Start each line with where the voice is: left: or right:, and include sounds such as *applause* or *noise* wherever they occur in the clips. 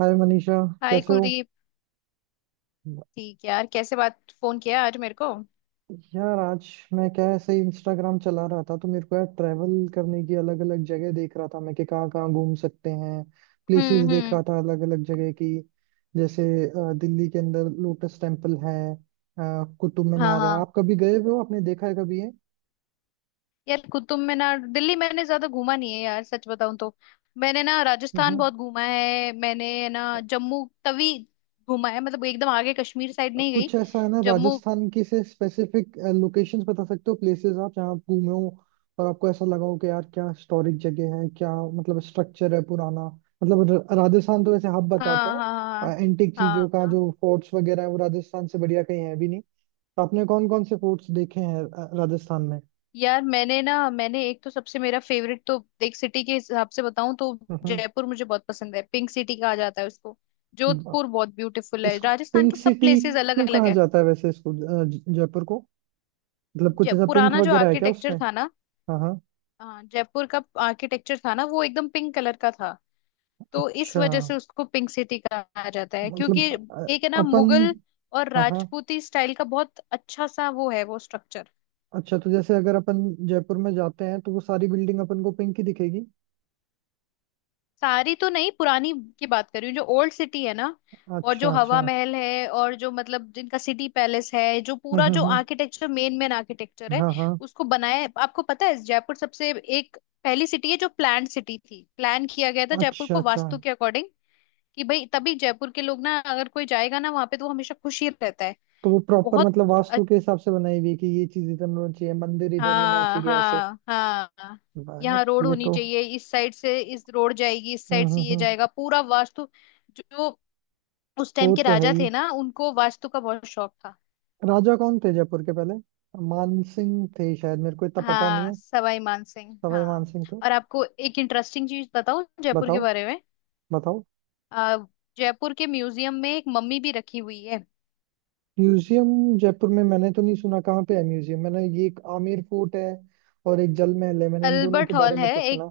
right: हाय Manisha.
left: Hi
right: कैसे हो?
left: कुलदीप। ठीक है यार, कैसे बात फोन किया आज मेरे को।
right: यार, आज मैं क्या है, ऐसे इंस्टाग्राम चला रहा था तो मेरे को, यार, ट्रैवल करने की अलग अलग जगह देख रहा था, मैं कि कहाँ कहाँ घूम सकते हैं। प्लेसेस
left: हम्म।
right: देख
left: हम्म।
right: रहा था अलग अलग जगह की। जैसे दिल्ली के अंदर लोटस टेम्पल है, कुतुब
left: हाँ
right: मीनार है।
left: हाँ।
right: आप कभी गए हुए हो? आपने देखा है कभी ये?
left: यार कुतुब मीनार दिल्ली मैंने ज्यादा घूमा नहीं है यार, सच बताऊं तो मैंने ना राजस्थान
right: हम्म।
left: बहुत घूमा है, मैंने ना। जम्मू तवी घूमा है, मतलब एकदम आगे कश्मीर साइड नहीं गई।
right: कुछ ऐसा है ना
left: जम्मू।
right: राजस्थान की से स्पेसिफिक लोकेशंस बता सकते हो, प्लेसेस आप जहाँ आप घूमे हो, और आपको ऐसा लगा हो कि यार क्या हिस्टोरिक जगह है, क्या मतलब स्ट्रक्चर है पुराना। मतलब राजस्थान तो वैसे हब बताते
left: हाँ
right: हैं
left: हाँ।
right: एंटिक चीजों
left: हाँ
right: का,
left: हाँ।
right: जो फोर्ट्स वगैरह है वो राजस्थान से बढ़िया कहीं है भी नहीं। तो आपने कौन कौन से फोर्ट्स देखे हैं राजस्थान में?
left: यार मैंने ना मैंने एक तो सबसे मेरा फेवरेट तो, एक सिटी के हिसाब से बताऊं तो
right: हम्म।
left: जयपुर मुझे बहुत पसंद है, पिंक सिटी कहा जाता है उसको।
right: ब-
left: जोधपुर बहुत ब्यूटीफुल है,
right: इसको
left: राजस्थान
right: पिंक
left: के सब
right: सिटी
left: प्लेसेस अलग
right: क्यों
left: अलग
right: कहा
left: है।
right: जाता है वैसे इसको, जयपुर को? मतलब कुछ
left: जय
right: ऐसा पिंक
left: पुराना जो
right: वगैरह है क्या
left: आर्किटेक्चर
right: उसमें?
left: था ना,
right: हाँ हाँ।
left: हाँ, जयपुर का आर्किटेक्चर था ना, वो एकदम पिंक कलर का था, तो इस
right: अच्छा।
left: वजह से उसको पिंक सिटी कहा जाता है, क्योंकि
right: मतलब
left: एक है ना
right: अपन,
left: मुगल और
right: हाँ हाँ।
left: राजपूती स्टाइल का, बहुत अच्छा सा वो है वो स्ट्रक्चर।
right: अच्छा, तो जैसे अगर अपन जयपुर में जाते हैं तो वो सारी बिल्डिंग अपन को पिंक ही दिखेगी?
left: सारी तो नहीं, पुरानी की बात कर रही हूँ, जो ओल्ड सिटी है ना, और जो
right: अच्छा
left: हवा
right: अच्छा।
left: महल है, और जो मतलब जिनका सिटी पैलेस है, जो
right: हम्म
left: पूरा
right: हम्म
left: जो
right: हम्म,
left: आर्किटेक्चर, मेन मेन आर्किटेक्चर है।
right: हाँ हाँ।
left: उसको बनाया, आपको पता है, जयपुर सबसे एक पहली सिटी है जो प्लान सिटी थी, प्लान किया गया था जयपुर
right: अच्छा
left: को
right: अच्छा।
left: वास्तु के अकॉर्डिंग, कि भाई, तभी जयपुर के लोग ना, अगर कोई जाएगा ना वहां पे, तो वो हमेशा खुश ही रहता है।
right: तो वो प्रॉपर
left: बहुत
right: मतलब वास्तु
left: अच्छ-
right: के हिसाब से बनाई हुई है कि ये चीज इधर होना चाहिए, मंदिर इधर होना
left: हाँ
right: चाहिए, ऐसे?
left: हाँ हाँ।
right: वाह यार!
left: यहाँ रोड
right: ये
left: होनी
right: तो...
left: चाहिए, इस साइड से इस रोड जाएगी, इस साइड से ये
right: हम्म।
left: जाएगा, पूरा वास्तु। जो उस टाइम
right: वो
left: के
right: तो है
left: राजा
right: ही।
left: थे ना, उनको वास्तु का बहुत शौक था।
right: राजा कौन थे जयपुर के पहले? मान सिंह थे शायद, मेरे को इतना पता नहीं
left: हाँ,
right: है।
left: सवाई मान सिंह,
right: सवाई मान
left: हाँ।
right: सिंह थे।
left: और आपको एक इंटरेस्टिंग चीज बताऊं जयपुर के
right: बताओ,
left: बारे में।
right: बताओ।
left: अ, जयपुर के म्यूजियम में एक मम्मी भी रखी हुई है।
right: म्यूजियम? जयपुर में? मैंने तो नहीं सुना, कहाँ पे है म्यूजियम? मैंने ये एक आमेर फोर्ट है और एक जल महल है, मैंने इन दोनों
left: अल्बर्ट
right: के बारे
left: हॉल
right: में
left: है
right: तो
left: एक,
right: सुना।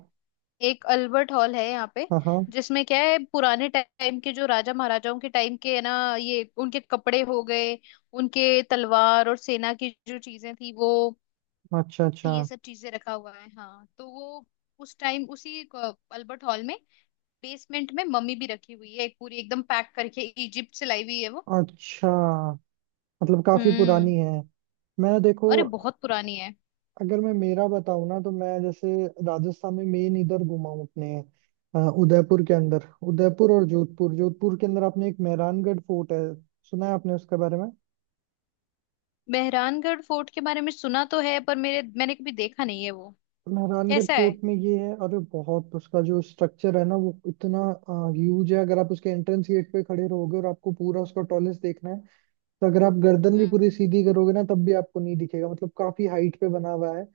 left: एक अल्बर्ट हॉल है यहाँ पे,
right: हाँ हाँ।
left: जिसमें क्या है, पुराने टाइम के जो राजा महाराजाओं के टाइम के है ना, ये उनके कपड़े हो गए, उनके तलवार और सेना की जो चीजें थी वो,
right: अच्छा अच्छा।
left: ये सब चीजें रखा हुआ है। हाँ, तो वो उस टाइम उसी अल्बर्ट हॉल में, बेसमेंट में मम्मी भी रखी हुई है, एक पूरी, एकदम पैक करके इजिप्ट से लाई हुई है वो।
right: अच्छा मतलब काफी
left: हम्म।
right: पुरानी है। मैं देखो,
left: अरे, बहुत पुरानी है।
right: अगर मैं मेरा बताऊँ ना तो मैं जैसे राजस्थान में मेन इधर घूमा हूँ अपने, उदयपुर के अंदर, उदयपुर और जोधपुर। जोधपुर के अंदर आपने एक मेहरानगढ़ फोर्ट है, सुना है आपने उसके बारे में?
left: मेहरानगढ़ फोर्ट के बारे में सुना तो है, पर मेरे मैंने कभी देखा नहीं है वो।
right: मेहरानगढ़
left: कैसा है?
right: फोर्ट में ये है, अरे बहुत उसका जो स्ट्रक्चर है ना, वो इतना ह्यूज है। अगर आप उसके एंट्रेंस गेट पे खड़े रहोगे और आपको पूरा उसका टॉलेस देखना है, तो अगर आप गर्दन भी
left: हम्म।
right: पूरी सीधी करोगे ना तब भी आपको नहीं दिखेगा, मतलब काफी हाइट पे बना हुआ है।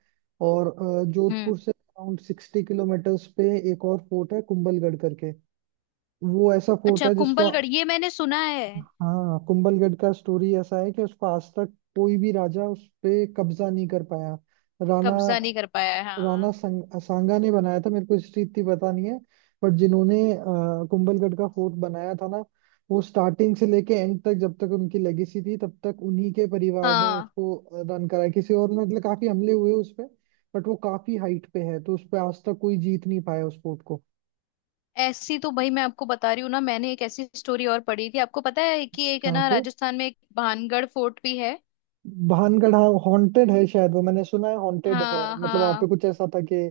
right: और
left: हम्म।
right: जोधपुर से अराउंड 60 किलोमीटर्स पे एक और फोर्ट है कुंभलगढ़ करके। वो ऐसा फोर्ट
left: अच्छा,
right: है जिसको...
left: कुंभलगढ़, ये मैंने सुना है।
right: हाँ, कुंभलगढ़ का स्टोरी ऐसा है कि उसको आज तक कोई भी राजा उस पे कब्जा नहीं कर पाया। राणा
left: कब्जा नहीं कर पाया है,
right: राणा
left: हाँ।
right: संग, सांगा ने बनाया था, मेरे को हिस्ट्री इतनी पता नहीं है। बट जिन्होंने कुंभलगढ़ का फोर्ट बनाया था ना, वो स्टार्टिंग से लेके एंड तक जब तक उनकी लेगेसी थी तब तक उन्हीं के परिवार ने
left: हाँ।
right: उसको रन कराया, किसी और ने... मतलब काफी हमले हुए उस पे, बट वो काफी हाइट पे है तो उस पे आज तक कोई जीत नहीं पाया उस फोर्ट को।
left: ऐसी तो भाई मैं आपको बता रही हूँ ना, मैंने एक ऐसी स्टोरी और पढ़ी थी। आपको पता है कि एक है
right: कहाँ
left: ना,
right: पे?
left: राजस्थान में एक भानगढ़ फोर्ट भी है।
right: भानगढ़? हाँ, हॉन्टेड है शायद वो, मैंने सुना है हॉन्टेड है।
left: हाँ
right: मतलब वहां पे
left: हाँ।
right: कुछ ऐसा था कि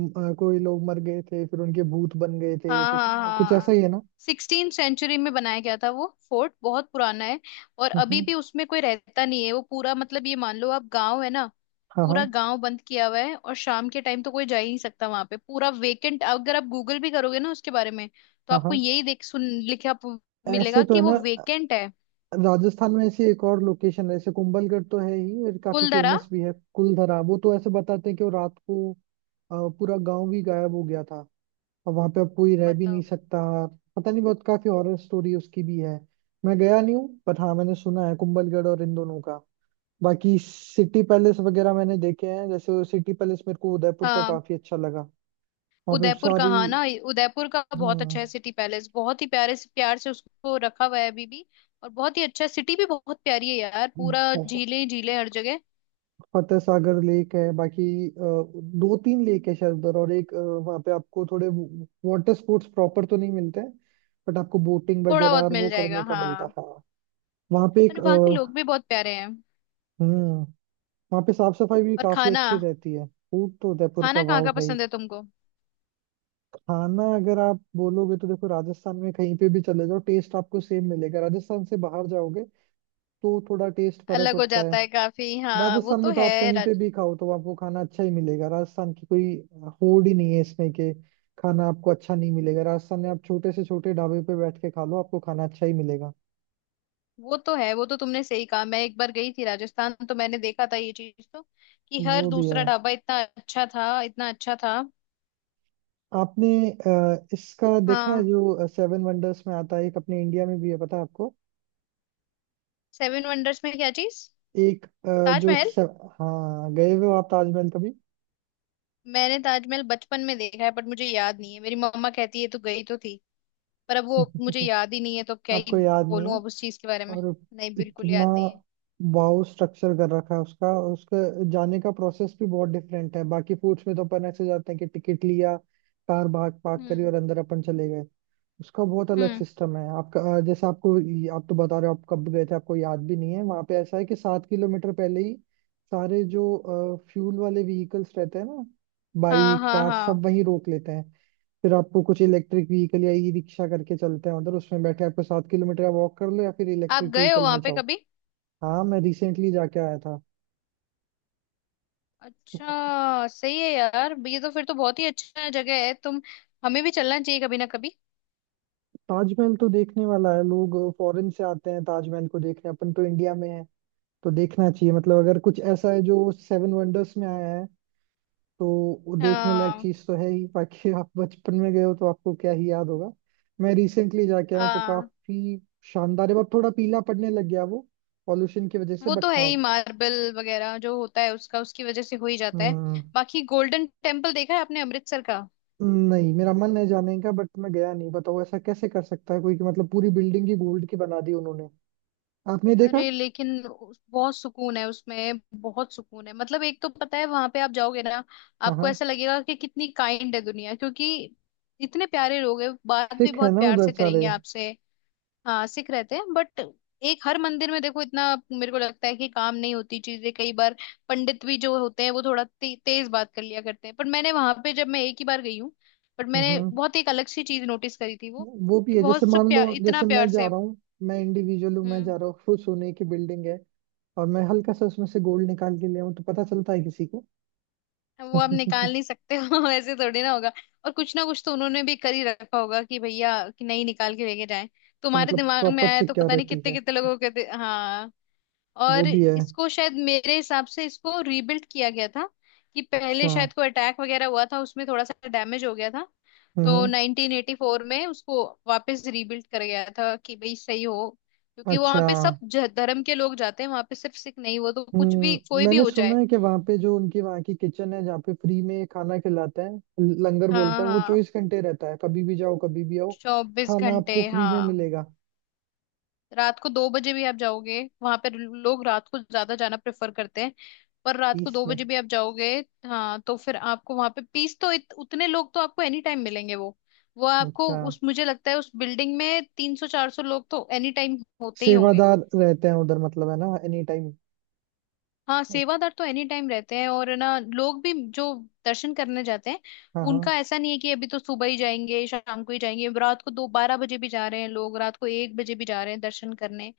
right: कोई लोग मर गए थे फिर उनके भूत बन गए थे,
left: हाँ
right: तो
left: हाँ
right: कुछ ऐसा ही
left: हाँ।
right: है ना?
left: 16 सेंचुरी में बनाया गया था वो फोर्ट, बहुत पुराना है। और अभी
right: हम्म,
left: भी उसमें कोई रहता नहीं है, वो पूरा, मतलब ये मान लो आप गांव है ना,
right: हाँ
left: पूरा
right: हाँ
left: गांव बंद किया हुआ है। और शाम के टाइम तो कोई जा ही नहीं सकता वहां पे, पूरा वेकेंट। अगर आप गूगल भी करोगे ना उसके बारे में, तो
right: हाँ।
left: आपको
right: हाँ
left: यही देख सुन लिखा प-
right: ऐसे
left: मिलेगा
right: तो
left: कि
right: है
left: वो
right: ना।
left: वेकेंट है।
right: राजस्थान में ऐसी एक और लोकेशन है, ऐसे कुंभलगढ़ तो है ही और काफी
left: कुलधरा।
right: फेमस भी है, कुलधरा। वो तो ऐसे बताते हैं कि वो रात को पूरा गांव भी गायब हो गया था, और वहां पे अब कोई रह भी नहीं
left: बताओ।
right: सकता। पता नहीं, बहुत काफी हॉरर स्टोरी उसकी भी है, मैं गया नहीं हूँ, बट हाँ मैंने सुना है कुंभलगढ़ और इन दोनों का। बाकी सिटी पैलेस वगैरह मैंने देखे हैं, जैसे सिटी पैलेस मेरे को उदयपुर का
left: हाँ,
right: काफी अच्छा लगा। वहाँ पे
left: उदयपुर का,
right: सारी...
left: हाँ ना, उदयपुर का बहुत अच्छा है सिटी पैलेस, बहुत ही प्यारे से, प्यार से उसको रखा हुआ है अभी भी। और बहुत ही अच्छा है। सिटी भी बहुत प्यारी है यार,
right: हम्म।
left: पूरा झीलें ही झीलें हर जगह।
right: फतेह सागर लेक है, बाकी 2 3 लेक है शायद उधर, और एक वहां पे आपको थोड़े वाटर स्पोर्ट्स प्रॉपर तो नहीं मिलते हैं, बट आपको बोटिंग
left: थोड़ा
right: वगैरह
left: बहुत
right: और
left: मिल
right: वो करने
left: जाएगा,
right: का मिलता
left: हाँ।
right: है, हाँ। वहाँ पे
left: और
right: एक
left: वहाँ के लोग भी बहुत प्यारे हैं।
right: हम्म। वहाँ पे साफ सफाई भी
left: और
right: काफी
left: खाना,
right: अच्छी रहती है, फूड तो उदयपुर का
left: खाना कहाँ
right: वाव
left: का
right: है ही।
left: पसंद है तुमको?
right: खाना? अगर आप बोलोगे तो देखो, राजस्थान में कहीं पे भी चले जाओ टेस्ट आपको सेम मिलेगा, राजस्थान से बाहर जाओगे तो थोड़ा टेस्ट फर्क
left: अलग हो
right: होता है।
left: जाता है काफी, हाँ, वो
right: राजस्थान
left: तो
right: में तो आप
left: है
right: कहीं पे
left: राज।
right: भी खाओ तो आपको खाना अच्छा ही मिलेगा, राजस्थान की कोई होड़ ही नहीं है इसमें कि खाना आपको अच्छा नहीं मिलेगा। राजस्थान में आप छोटे से छोटे ढाबे पे बैठ के खा लो, आपको खाना अच्छा ही मिलेगा।
left: वो तो है, वो तो तुमने सही कहा, मैं एक बार गई थी राजस्थान, तो मैंने देखा था ये चीज तो, कि हर
right: वो भी है।
left: दूसरा ढाबा इतना अच्छा था, इतना अच्छा था।
right: आपने इसका देखा है
left: हाँ।
right: जो सेवन वंडर्स में आता है, एक अपने इंडिया में भी है, पता है आपको?
left: सेवन वंडर्स में क्या चीज?
right: एक
left: ताजमहल।
right: हाँ, गए हुए हो आप ताजमहल कभी?
left: मैंने ताजमहल बचपन में देखा है, बट मुझे याद नहीं है, मेरी मम्मा कहती है तू गई तो थी, पर अब वो मुझे
right: *laughs*
left: याद ही नहीं है, तो क्या ही
right: आपको याद नहीं
left: बोलूं
right: है?
left: अब उस चीज के बारे में।
right: और
left: नहीं, बिल्कुल
right: इतना
left: याद नहीं है।
right: वाओ स्ट्रक्चर कर रखा है उसका, और उसके जाने का प्रोसेस भी बहुत डिफरेंट है। बाकी फूड्स में तो अपन ऐसे जाते हैं कि टिकट लिया, कार भाग पार्क करी
left: हम्म।
right: और अंदर अपन चले गए। उसका बहुत अलग
left: हम्म।
right: सिस्टम है आपका, जैसे आपको... आप तो बता रहे हो आप कब गए थे, आपको याद भी नहीं है। वहां पे ऐसा है कि 7 किलोमीटर पहले ही सारे जो फ्यूल वाले व्हीकल्स रहते हैं ना,
left: हाँ
right: बाइक
left: हाँ
right: कार सब
left: हाँ।
right: वहीं रोक लेते हैं। फिर आपको कुछ इलेक्ट्रिक व्हीकल या ई रिक्शा करके चलते हैं उधर, उसमें बैठे आपको 7 किलोमीटर वॉक कर लो या फिर
left: आप
right: इलेक्ट्रिक
left: गए हो
right: व्हीकल
left: वहां
right: में
left: पे
right: जाओ।
left: कभी?
right: हाँ, मैं रिसेंटली जाके आया था।
left: अच्छा, सही है यार, ये तो फिर तो बहुत ही अच्छा जगह है, तुम, हमें भी चलना चाहिए कभी ना कभी।
right: ताजमहल तो देखने वाला है, लोग फॉरेन से आते हैं ताजमहल को देखने, अपन तो इंडिया में है तो देखना चाहिए। मतलब अगर कुछ ऐसा है जो सेवन वंडर्स में आया है, तो वो देखने लायक
left: हाँ।
right: चीज तो है ही। बाकी आप बचपन में गए हो तो आपको क्या ही याद होगा। मैं रिसेंटली जाके आया हूँ तो
left: हाँ,
right: काफी शानदार है, बट थोड़ा पीला पड़ने लग गया वो पॉल्यूशन की वजह से,
left: वो तो
right: बट
left: है
right: हाँ।
left: ही, मार्बल वगैरह जो होता है उसका, उसकी वजह से हो ही जाता है।
right: हम्म,
left: बाकी गोल्डन टेम्पल देखा है आपने अमृतसर का?
right: नहीं, मेरा मन है जाने का बट मैं गया नहीं। बताओ, ऐसा कैसे कर सकता है कोई कि मतलब पूरी बिल्डिंग ही गोल्ड की बना दी उन्होंने? आपने देखा?
left: अरे, लेकिन बहुत सुकून है उसमें, बहुत सुकून है। मतलब एक तो पता है, वहां पे आप जाओगे ना,
right: हाँ
left: आपको
right: हाँ।
left: ऐसा लगेगा कि कितनी काइंड है दुनिया, क्योंकि इतने प्यारे लोग हैं, बात भी
right: सिख है
left: बहुत
right: ना
left: प्यार
right: उधर
left: से
right: सारे?
left: करेंगे आपसे। हाँ, सिख रहते हैं, बट एक हर मंदिर में देखो, इतना, मेरे को लगता है कि काम नहीं होती चीजें कई बार, पंडित भी जो होते हैं वो थोड़ा तेज बात कर लिया करते हैं। पर मैंने वहां पे, जब मैं एक ही बार गई हूँ, बट मैंने
right: हम्म।
left: बहुत एक अलग सी चीज नोटिस करी थी वो,
right: वो
left: कि
right: भी है, जैसे
left: बहुत सब
right: मान लो,
left: प्यार, इतना
right: जैसे मैं
left: प्यार
right: जा
left: से।
right: रहा हूँ, मैं इंडिविजुअल हूँ, मैं
left: हम्म।
right: जा रहा हूँ, फुल सोने की बिल्डिंग है और मैं हल्का सा उसमें से गोल्ड निकाल के ले आऊँ तो पता चलता है किसी को? *laughs*
left: वो आप
right: अच्छा।
left: निकाल नहीं सकते हो, *laughs* ऐसे थोड़ी ना होगा। और कुछ ना कुछ तो उन्होंने भी कर ही रखा होगा, कि भैया कि नहीं निकाल के लेके जाए, तुम्हारे
right: मतलब
left: दिमाग में
right: प्रॉपर
left: आया तो पता नहीं
right: सिक्योरिटी
left: कितने
right: है।
left: कितने लोगों के हाँ।
right: वो
left: और
right: भी है।
left: इसको शायद मेरे हिसाब से इसको रीबिल्ड किया गया था, कि पहले
right: अच्छा।
left: शायद कोई अटैक वगैरह हुआ था, उसमें थोड़ा सा डैमेज हो गया था, तो
right: हम्म।
left: 1984 में उसको वापस रीबिल्ड कर गया था, कि भाई सही हो, क्योंकि वहां
right: अच्छा।
left: पे सब धर्म के लोग जाते हैं वहां पे, सिर्फ सिख नहीं, वो तो कुछ भी
right: हम्म,
left: कोई भी
right: मैंने
left: हो
right: सुना
left: जाए।
right: है कि वहाँ पे जो उनकी वहाँ की किचन है जहाँ पे फ्री में खाना खिलाते हैं, लंगर
left: हाँ
right: बोलते हैं, वो
left: हाँ।
right: 24 घंटे रहता है, कभी भी जाओ कभी भी आओ
left: चौबीस
right: खाना
left: घंटे
right: आपको फ्री में
left: हाँ।
right: मिलेगा।
left: रात को 2 बजे भी आप जाओगे, वहां पर लोग रात को ज्यादा जाना प्रेफर करते हैं, पर रात को
right: पीस
left: दो
right: में।
left: बजे भी आप जाओगे। हाँ, तो फिर आपको वहां पे पीस तो, उतने लोग तो आपको एनी टाइम मिलेंगे वो आपको,
right: अच्छा।
left: उस, मुझे लगता है उस बिल्डिंग में 300, 400 लोग तो एनी टाइम होते ही होंगे।
right: सेवादार रहते हैं उधर मतलब, है ना, एनी टाइम?
left: हाँ, सेवादार तो एनी टाइम रहते हैं, और ना लोग भी जो दर्शन करने जाते हैं,
right: हाँ हाँ।
left: उनका ऐसा नहीं है कि अभी तो सुबह ही जाएंगे, शाम को ही जाएंगे, रात को दो बारह बजे भी जा रहे हैं लोग, रात को 1 बजे भी जा रहे हैं दर्शन करने।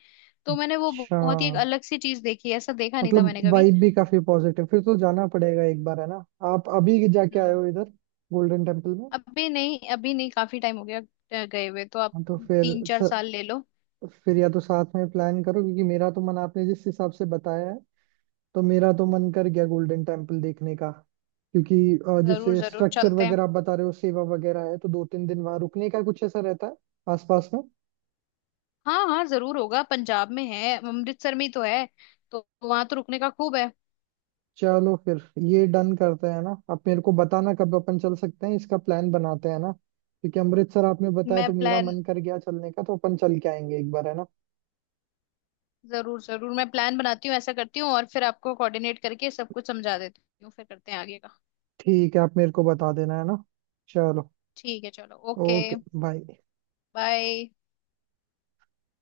left: तो मैंने वो
right: अच्छा
left: बहुत ही एक अलग सी चीज देखी है, ऐसा देखा नहीं था
right: मतलब
left: मैंने कभी।
right: वाइब भी काफी पॉजिटिव, फिर तो जाना पड़ेगा एक बार, है ना। आप अभी जाके आए हो
left: हाँ।
right: इधर? गोल्डन टेम्पल में?
left: अभी नहीं, अभी नहीं, काफी टाइम हो गया। गए हुए तो आप,
right: हाँ, तो फिर
left: तीन चार साल ले लो।
right: फिर या तो साथ में प्लान करो, क्योंकि मेरा तो मन... आपने जिस हिसाब से बताया है, तो मेरा तो मन कर गया गोल्डन टेम्पल देखने का। क्योंकि
left: जरूर
right: जैसे
left: जरूर
right: स्ट्रक्चर
left: चलते हैं।
right: वगैरह आप बता रहे हो, सेवा वगैरह है, तो 2 3 दिन वहां रुकने का कुछ ऐसा रहता है आसपास में?
left: हाँ हाँ, जरूर होगा, पंजाब में है, अमृतसर में ही तो है, तो वहां तो रुकने का खूब है।
right: चलो फिर। ये डन करते हैं ना, आप मेरे को बताना कब अपन चल सकते हैं, इसका प्लान बनाते हैं ना, क्योंकि अमृतसर आपने बताया
left: मैं
right: तो मेरा
left: प्लान,
right: मन कर गया चलने का, तो अपन चल के आएंगे एक बार, है ना।
left: जरूर जरूर, मैं प्लान बनाती हूँ, ऐसा करती हूँ, और फिर आपको कोऑर्डिनेट करके सब कुछ समझा देती हूँ, फिर करते हैं आगे का।
right: ठीक है, आप मेरे को बता देना, है ना। चलो।
left: ठीक है, चलो, ओके,
right: ओके, बाय।
left: बाय।